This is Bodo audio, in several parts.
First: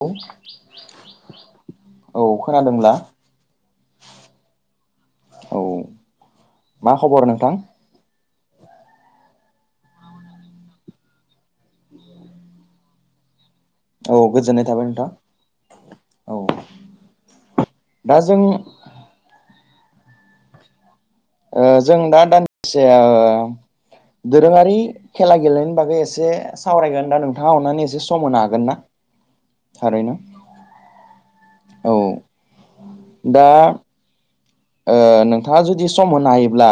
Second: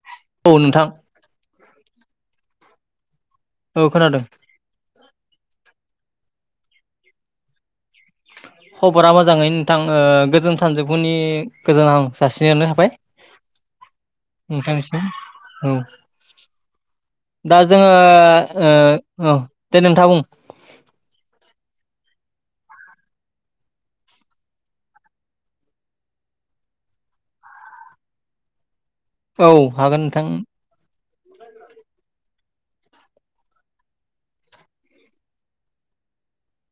लौ औ नोंथां औ खोनादोंब्ला? औ खोनादों। औ मा खबर नोंथां? खबरा मोजाङैनो नोंथां। ओ गोजोन सानजौफुनि गोजोन हाम जासिहनो हाबाय। औ गोजोननाय थाबाय नोंथांनिसिम नोंथां औ। औ दा जोङो दा जों ओ औ दे नोंथाङा बुं। ओ जोंदा दान्दिसे दोरोङारि खेला गेलेनायनि बागै एसे सावरायगोन दा नोंथाङा अननानै एसे सम होनो हागोन ना? औ हागोन थारैनो नोंथां। औ दा ओ नोंथाङा जुदि सम होनो हायोब्ला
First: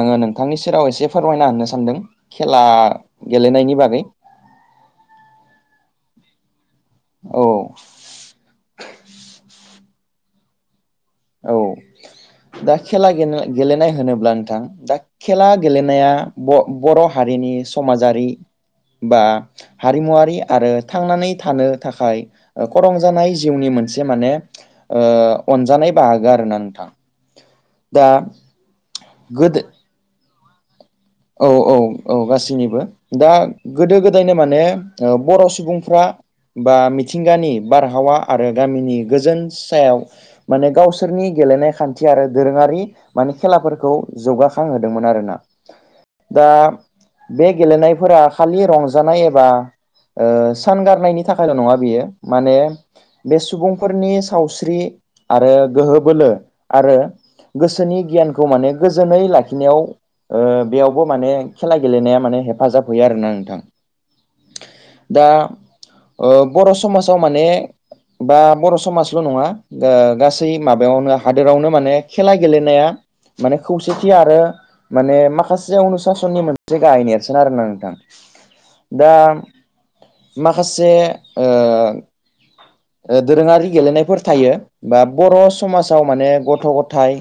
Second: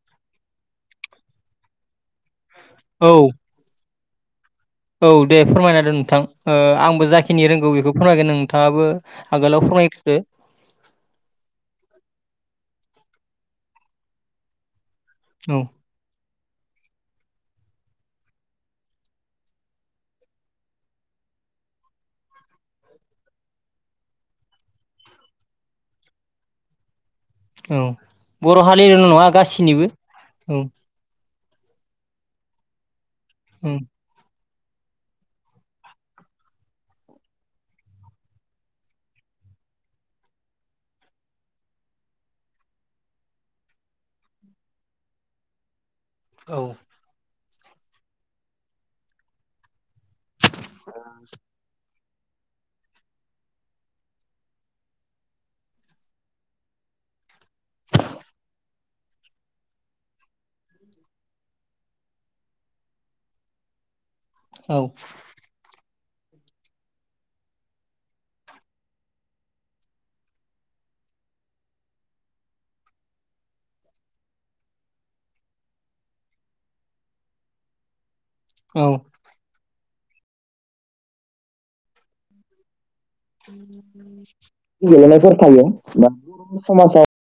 आङो नोंथांनि सेराव एसे फोरमायना होननो सानदों। खेला औ गेलेनायनि बागै औ दे फोरमायना होदो नोंथां ओ आंबो औ जाखिनि रोंगौ इखौ फोरमायगोन नोंथाङाबो आगोलाव फोरमायग्रोदो। औ दा खेला गेलेनाय होनोब्ला नोंथां दा, खेला औ गेलेनाया ब बर' हारिनि समाजारि बा, हारिमुवारि आरो थांनानै थानो थाखाय खरं जानाय जिउनि मोनसे माने अनजानाय बाहागो आरो ना नोंथा औ बर' हारिल' नङा गोदो गासिनिबो औ औ औ औ गासैनिबो दा गोदो औ गोदो गोदायनो माने ओ बर' सुबुंफ्रा बा मिथिंगानि बारहावा आरो गामिनि गोजोन सायाव माने गावसोरनि गेलेनाय खान्थि आरो दोरोङारि। माने खेलाफोरखौ जौगाखांहोदोंमोन आरोना? दा औ बे गेलेनायफोरा खालि रंजानाय एबा, ओ सान गारनायनि थाखायल' नङा बियो माने, बे सुबुंफोरनि सावस्रि आरो गोहो बोलो आरो गोसोनि गियानखौ माने गोजोनै लाखिनायाव ओ बेयाव, बो माने खेला गेलेनाया माने हेफाजाब होयो आरोना नोंथां। औ दा ओ बर' समाजाव माने बा बर' समाजल' नङा। ओ गासै माबायावनो हादोरावनो माने खेला गेलेनाया, माने खौसेथि आरो माने माखास सियावनो सासेननि मोनसे गाहाय नेरसोन आरो ना नोंथां औ दा, माखासे ओ दोरोङारि गेलेनायफोर थायो बा गेलेनायफोर बर' थायो समाजाव बा माने गथ' समाजाव गथाय,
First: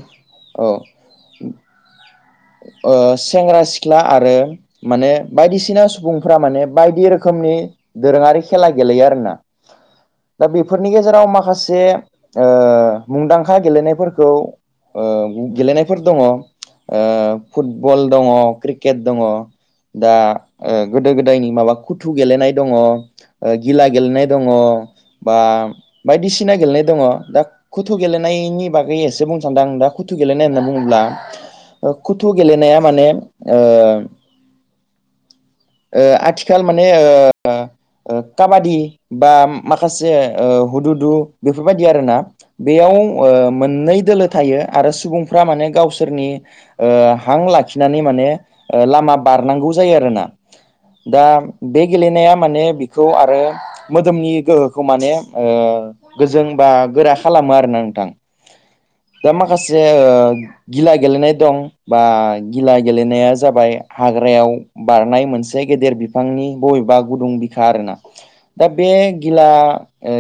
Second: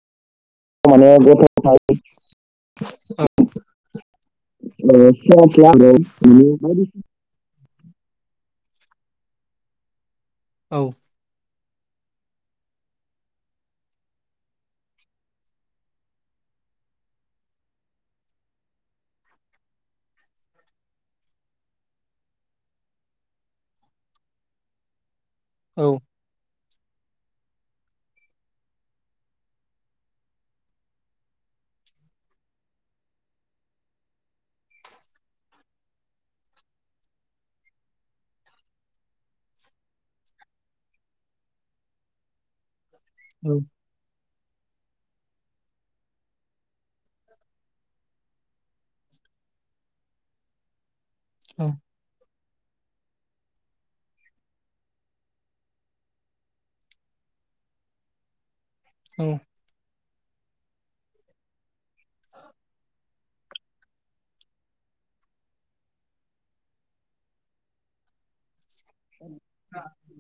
औ माने ग'थ गथाय। ओ सेंग्रा सिख्ला आरो माने बायदिसिना सुबुंफोरा माने बायदिसिना बायदि रोखोमनि दोरोङारि खेला गेलेयो आरोना? दा बेफोरनि गेजेराव माखासे, ओ मुंदांखा गेलेनायफोरखौ ओ गेलेनायफोर दङ। ओ फुटबल दङ क्रिकेट दङ। दा गोदो गोदायनि माबा खुथु गेलेनाय दङ। गिला गेलेनाय दङ बा। औ बायदिसिना गेलेनाय दङ दा। कुथु गेलेनायनि बागै एसे बुंनो सान्दों आं दा कुथु गेलेनाय होनना बुङोब्ला कुथु, गेलेनाया माने ओ ओ आथिखाल माने ओ, ओ काबादि बा माखासे ओ हुदुदु बेफोरबायदि आरोना? बेयाव ओ मोननै दोलो थायो आरो सुबुंफ्रा माने गावसोरनि ओ हां लाखिनानै माने ओ लामा बारनांगौ जायो आरोना दा औ बे गेलेनाया माने बेखौ आरो मोदोमनि गोहोखौ माने ओ गोजों बा गोरा खालामो आरोना नोंथां। दा माखासे गिला गेलेनाय दं बा गिला गेलेनाया जाबाय हाग्रायाव बारनाय मोनसे गेदेर बिफांनि बबेबा गुदुं बिखा आरोना दा बे गिला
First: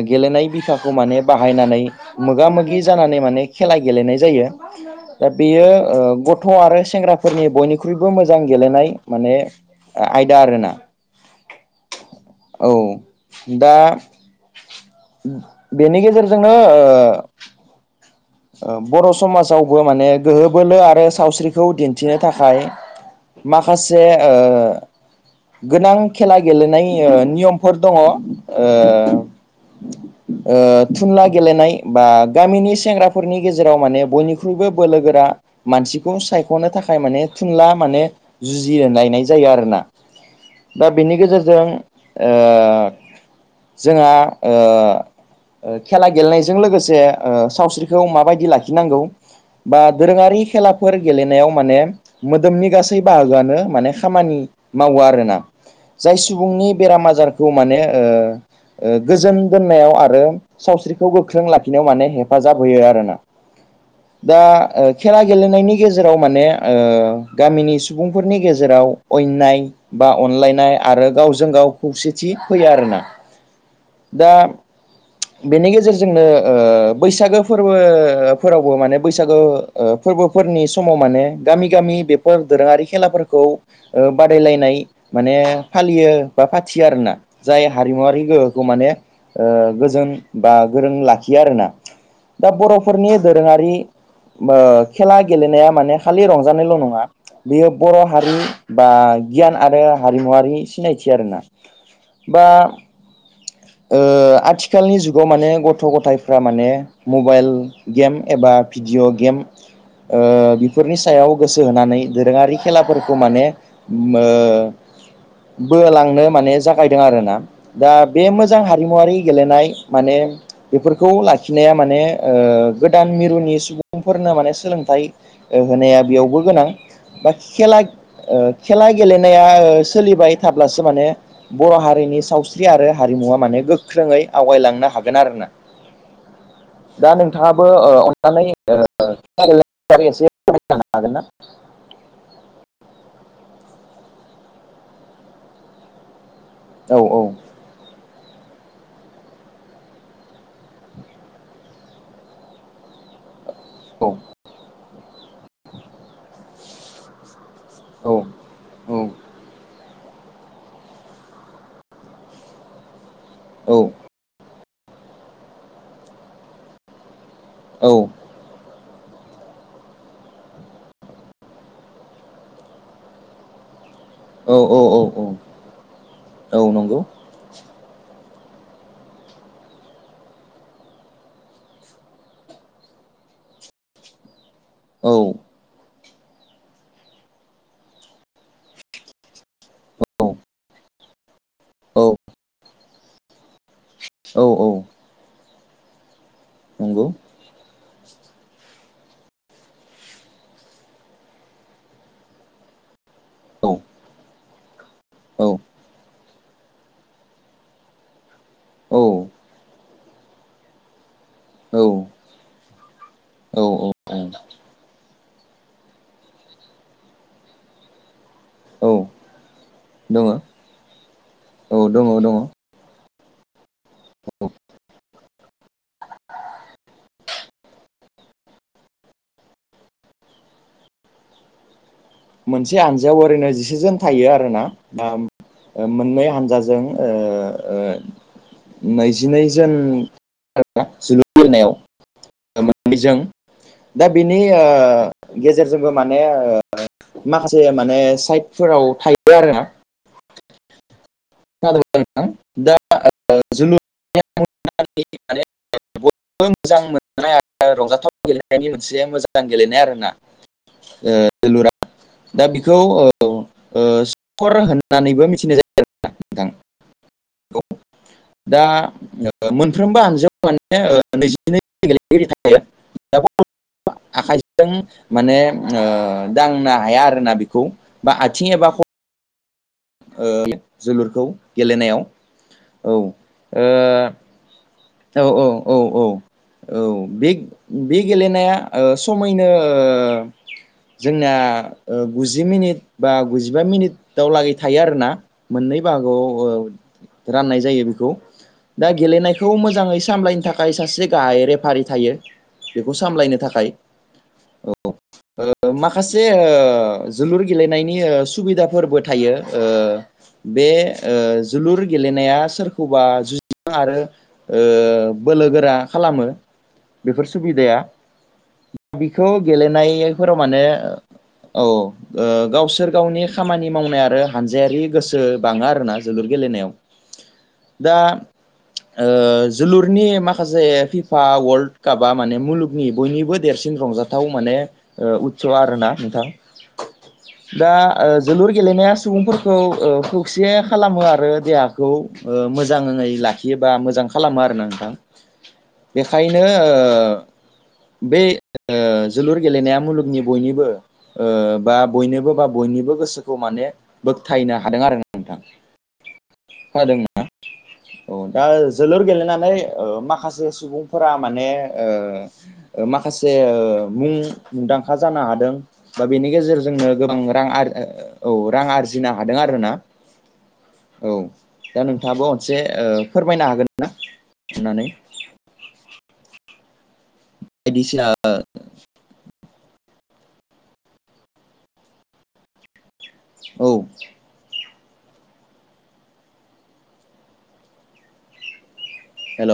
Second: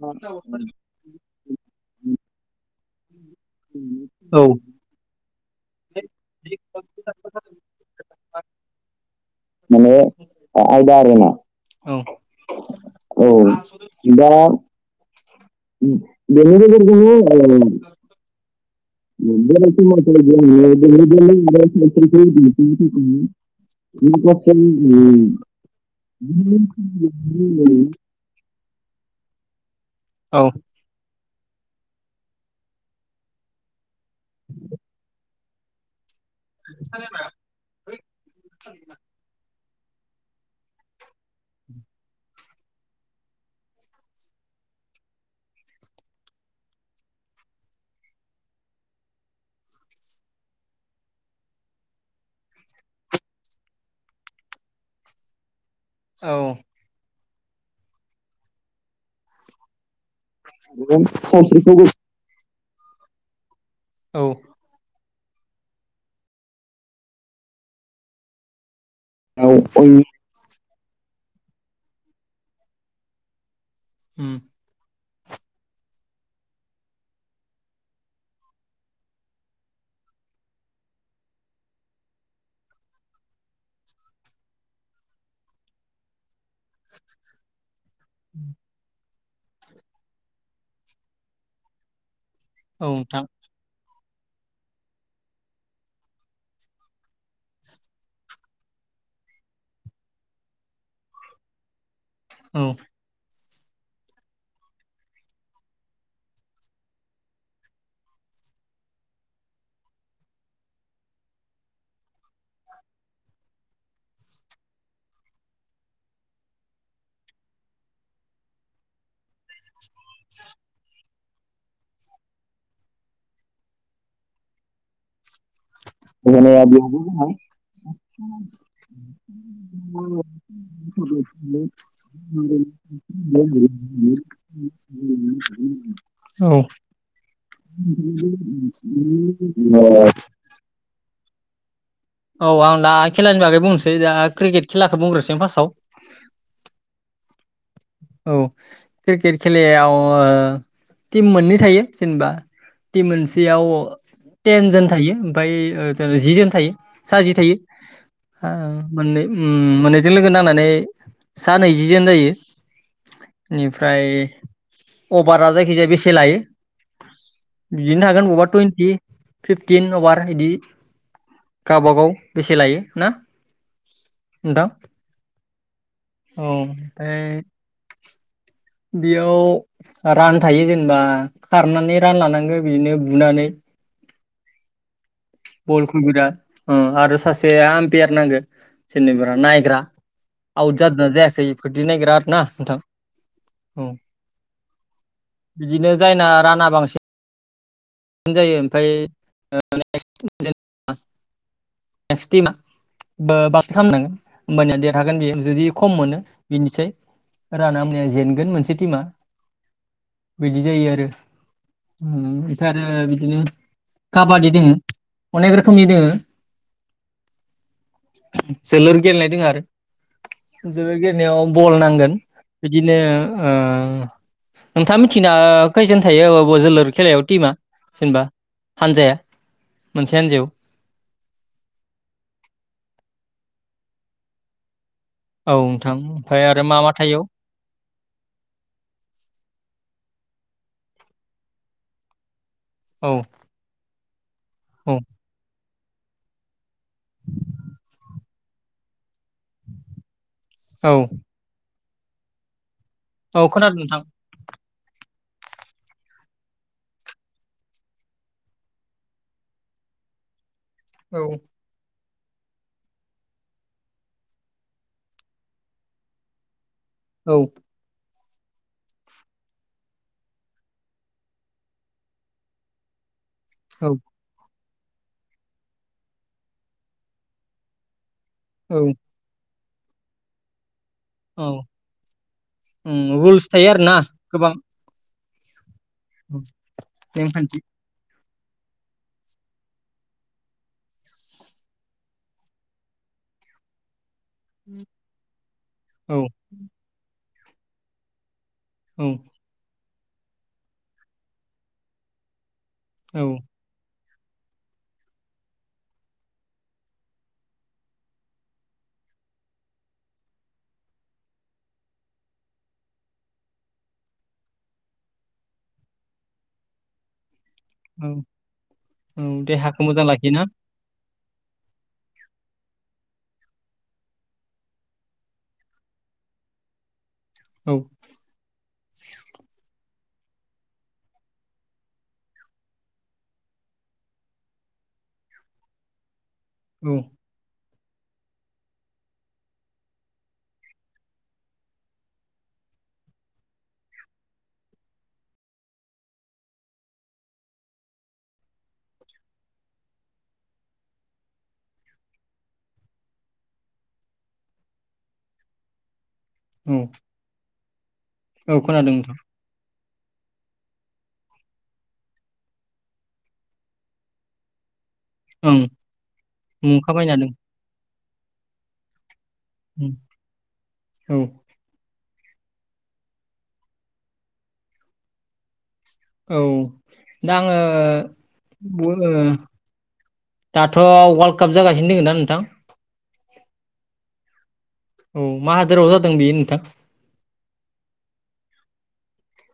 गेलेनाय बिखौ माने बाहायनानै मोगा मोगि जानानै माने खेला गेलेनाय औ जायो दा बेयो ग गथ' आरो सेंग्राफोरनि बयनिख्रुइबो मोजां गेलेनाय माने माने आयदा आरोना आयदा आरो ना औ औ दा दा बेनि गेजेरजोंनो औ बर' समाजावबो माने जों गोहो गोरलै बोलो आरो गोरलै सावस्रिखौ आरो दिन्थिनो सावस्रिखौ थाखाय दिन्थिनो माखासे ओ थाखाय गोनां खेला गेलेनाय नियमफोर माखासे दङ ओ ओ थुनला गेलेनाय बा गामिनि सेंग्रा फोरनि गेजेराव माने बयनिख्रुइबो बोलो गोरा मानसिखौ सायख'नो थाखाय माने खुनला माने जुजियो गायनाय जायो आरोना दा बिनि गेजेरजों ओ जोंहा खेला गेलेनायजों लोगोसे सावस्रि खौ माबायदि लाखिनांगौ बा दोरोङारि खेलाफोर गेलेनायाव माने मोदोमनि गासै बाहागोआनो माने खामानि मावो आरोना जाय सुबुंनि बेराम आजारखौ माने ओ गोजोन दोननायाव आरो औ सावस्रिखौ गोख्रों सावस्रिखौ लाखिनायाव माने हेफाजाब होयो आरोना दा गोसारनायाव खेला गेलेनायनि गेजेराव माने ओ गामिनि सुबुंफोरनि गेजेराव नाय अन बा अनलायनाय आरो गावजों गाव खौसेथि फैयो आरोना दा बेनि गेजेरजोंनो ओ बैसागो फोरबो फोरावबो माने बैसागो ओ फोरबोफोरनि समाव माने गामि गामि बे फोर दोरोङारि खेलाफोरखौ ओ बादायलायनाय माने फालियो बा फाथियो आरोना जाय हारिमुवरारि गोहोखौ माने ओ गोजोन बा गोरों लाखियो आरोना दा औ बर'फोरनि नोंथां दोरोङारि खेला गेलेनाया माने खालि रंजानायल' नङा बेयो बर' हारि बा गियान आरो हारिमुवारि सिनायथि आरोना बा औ आथिखालनि जुगाव माने गथ' गथाइफ्रा माने मबाइल गेम एबा भिडिअ' गेम ओ बेफोरनि सायाव गोसो होनानै दोरोङारि खेलाफोरखौ माने ओ बोलांनो माने जागायदों आरोना दा बे मोजां हारिमुवारि गेलेनाय माने बेफोरखौ लाखिनाया ओ माने गोदान मिरुनि सुबुंफोरनो माने सोलोंथाइ होनाया बेयावबो होनाया गोनां बेयावबो जोंहा बा खेला खेला गेलेनाया सोलिबाय थाब्लासो माने बर' हारिनि औ सावस्रि आरो हारिमुवा माने गोख्रोङै आवगायलांनो हागोन आरोोना औ दा नोंथाङाबो अननानै एसे जानो हागोन ना औ आं द खेलानि बागै बुंनोसै दा क्रिकेट खेलाखौ बुंसै फार्स्टआव औ औ औ क्रिकेट खेलायाव टिम मोननै थायो जेनेबा सुटि मोनसेयाव टेन जोन थायो ओमफ्राय जि जोन थायो सा जि थायो औ मोननै मोननैजों लोगो नांनानै सा नैजि ज जायो औ इनिफ्राय अभारा जायखिजाया बेसे लायो औ बिदिनो हागोन अबा टुवेन्टि फिफटिन अवार बिदि गावबागाव बेसे लायो ना नोंथां औ औ औ ओमफ्राय बेयाव रान थायो जेनेबा खारनानै रान लानांगो बिदिनो बुनानै औ बलखौ बिराद आरो सासे आमपियार नांगो जेनेबा नायग्रा आउट जादों जायाखैफोरदि नायगोन औ आरोना नोंथां औ औ औ बिदिनो जायना राना बांसिन नंगौ जायो ओमफ्राय [unintelligible] ने मा [unintelligible] ओ बास औ खाम नों होमबानिया देरहागोन बे औ जुदि खम मोनो बेनिसै रानामिया जेनगोन मोनसे टिमा बिदि जायो आरो औ उम ओमफ्राय आरो बिदिनो औ काबादि दोङो अनेक रोखोमनि दोङो जोलुर औ गेलेनाय दं आरो दङ जोलुर गेलेनायाव बल औ दङ नांगोन दङ बिदिनो ओ नोंथाङा मिथिना खैजोन थायो अब जोलुर खेलायाव टिमा जेनेबा हानजाया मोनसे हान्जायाव मोनसे हानजायाव ओरैनो जिसेजोन थायो आरो ना उम औ नोंथां मोननै ओमफ्राय आरो मा हानजाजों मा ओ थायो ओ नैजिनैजोन जोलुरनायाव औ मोनैजों दा बिनि ओ औ गेजेरजोंबो माने माखासे माने साइटफोराव थायो आरोा औ [unintelligible] औ खोनादों नोंथां बयबो मोजां मोननाय आरो रंजाथाव गेलेनायनि मोनसे मोजां गेलेनाय आरोना औ ज [unintelligible] दा बेखौ सर होननानैबो मिथिनाय जायो जां [unintelligible] औ दा मोनफ्रोमबो हानजायाव माने नैजिनै गेलेगिरि औ आखाइ [unintelligible] माने दांनो हाया आरोना बेखौ बा आथिं एबा औ जोलुरखौ औ गेलेनायाव उम औ रुल्स थायो आरोना गोबां औ औ औ औ औ बे नेमखान्थि बे गेलेनाया समैनो जोंना गुजि मिनिट बा गुजिबा मिनिट दावलागै थायो आरोना मोननै औ बाहागोआव राननाय जायो बेखौ दा औ गेलेनायखौ मोजाङै सामलायनो थाखाय सासे गाहाय रेफारि थायो बेखौ औ सामलायनो थाखाय [inaudible] ओ माखासे ओ जोलुर गेलेनायनिओ सुबिदाफोरबो थायो ओ बे जोलुर गेलेनाया सोरखौबा जुजिनो आरो ओ बोलो गोरा खालामो बेफोर सुबिदाया औ औ बिखौ देहाखौ मोजां गेलेनायफोराव लाखियोना माने औ गावसोर गावनि खामानि मावनाय आरो हानजायारि गोसो बाङो आरोना जोलुर गेलेनायाव औ दा जोलुरनि माखासे फिफा वर्ल्ड कापा माने मुलुगनि बयनिबो देरसिन रंजाफ गोथाव माने उत्स आरो ना नोंथां। औ। दा जोलुर गेलेनाया सुबुंफोरखौ खौसे खालामो आरो देहा बेखौ मोजाङै लाखियोबा मोजां खालामो आरोना नोंथां। बेखायनो ओ बे ओ जोलुर गेलेनाया मुलुगनि बयनिबो ओ बा बयनोबो बा बयनिबो गोसोखौ माने बोगथायनो हादों आरो नोंथां। खोनादों [inaudible] औ दा औ खोनादों जोलुर नोंथां गेलेनानै ओ माखासे सुबुंफोरा माने ओ माखासे ओ मुं मुंदांखा जानो हादों ओं बा बेनि मुं गेजेरजोंनो गोबां खामायनो रां औ रां आरजि गिनो हादों आरो ना हादों औ दा नोंथाङाबो मोनसे ओ-' फोरमायनो हागोन ना होननानै औ दा आङो बायदिसिना [unintelligible] दाथ' वाल्ड काप जागासिनो दोङो ना नोंथां? औ। औ मा हादोराव जादों बेयो नोंथां? हेल?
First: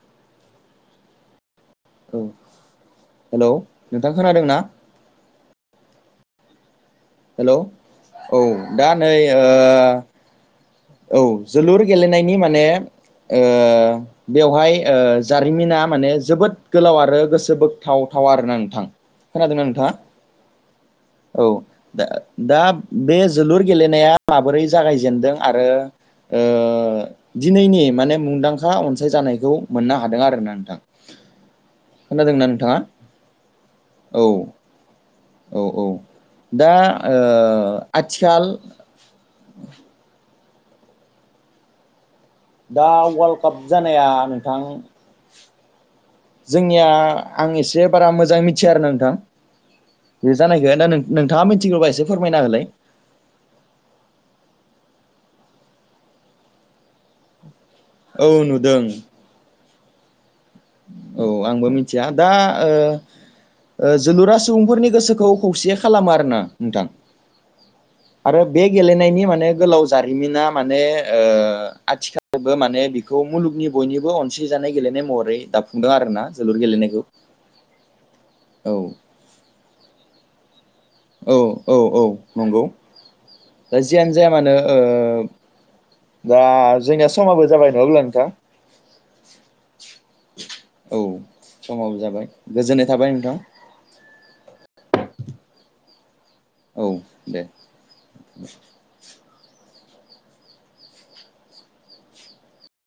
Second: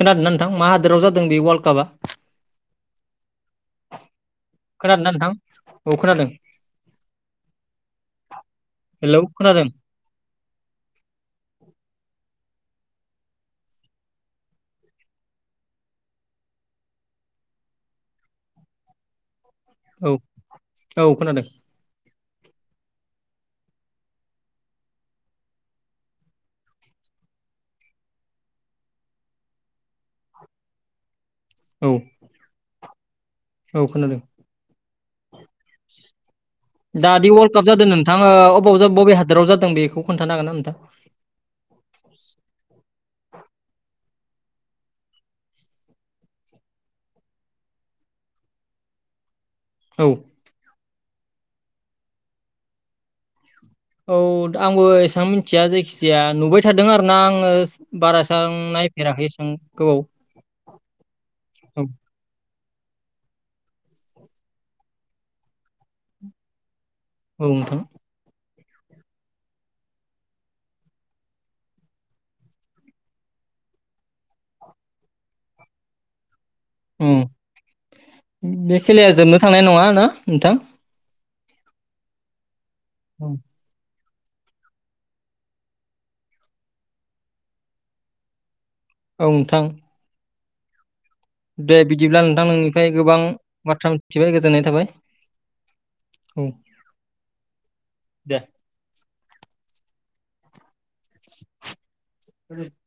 खोनादों ना नोंथां मा हादोराव जादों बे वारल्ड कापा? औ हेलौ नोंथां खोनादों ना? खोनादों ना नोंथां? औ खोनादों। हेल' औ दा नै हेलौ ओ खोनादों औ जोलुर गेलेनायनि माने ओ बेवहाय ओ जारिमिना माने जोबोद गोलाव आरो गोसो बोगथावथाव आरोना नोंथां। खोनादोंना नोंथाङा? औ औ। दा दा बे जोलुर गेलेनाया माबोरै जागायजेेनदों आरो ओ दिनैनि माने मुंदांखा अनसाय जानायखौ मोननो हादों आरोना नोंथां। औ। खोनादों ना नोंथाङा? औ खोनादों। औ औ दा दि वर्ल्ड काप जादों नोंथां ओ आथिखाल अबाव जाब बबे हादोराव जादों बेखौ खोनथानो हागोन ना नोंथां? दा वार्ल्द काप जानाया नोंथां जोंनिया आं एसे बारा मोजाङै मिनथिया आरोना नोंथां। औ। बे जानायखाय ना नों-नोंथाङा मिनथिगौबा एसे फोरमायना होलाय। औ आंबो एसां मिन्थिया जायखिजाया नुबाय थादों आरोना आङो औ बारास आं नुदों नायफेराखै एसेबां गोबाव औ आंबो औ मिनथिया दा ओ जोलुरा सुबुंफोरनि गोसोखौ खौसे खालामा आरो ना नोंथां। औ नोंथां आरो बे गेलेनायनि माने गोलाव जारिमिना माने ओ आथिखा बो माने बेखौ मुलुगनि बयनिबो अनसेजानाय गेलेनाय महरै दाफुंदों आरोना जोलुर गेलेनाय उम बे खेलाया जोबनो थांनाय नङा ना नोंथां? औ औ औ नंगौ। [inaudible] दा जियानो जाया मानो ओ दा जोंनिया समाबो जाबाय नङा ब्ला नोंथां? औ नोंथां। औ। दे समाबो बिदिब्ला जाबाय नोंथां गोजोननाय नोंनिफाय थाबाय गोबां नोंथां बाथ्रा मिथिबाय गोजोननाय थाबाय। औ दे। [unintelligible]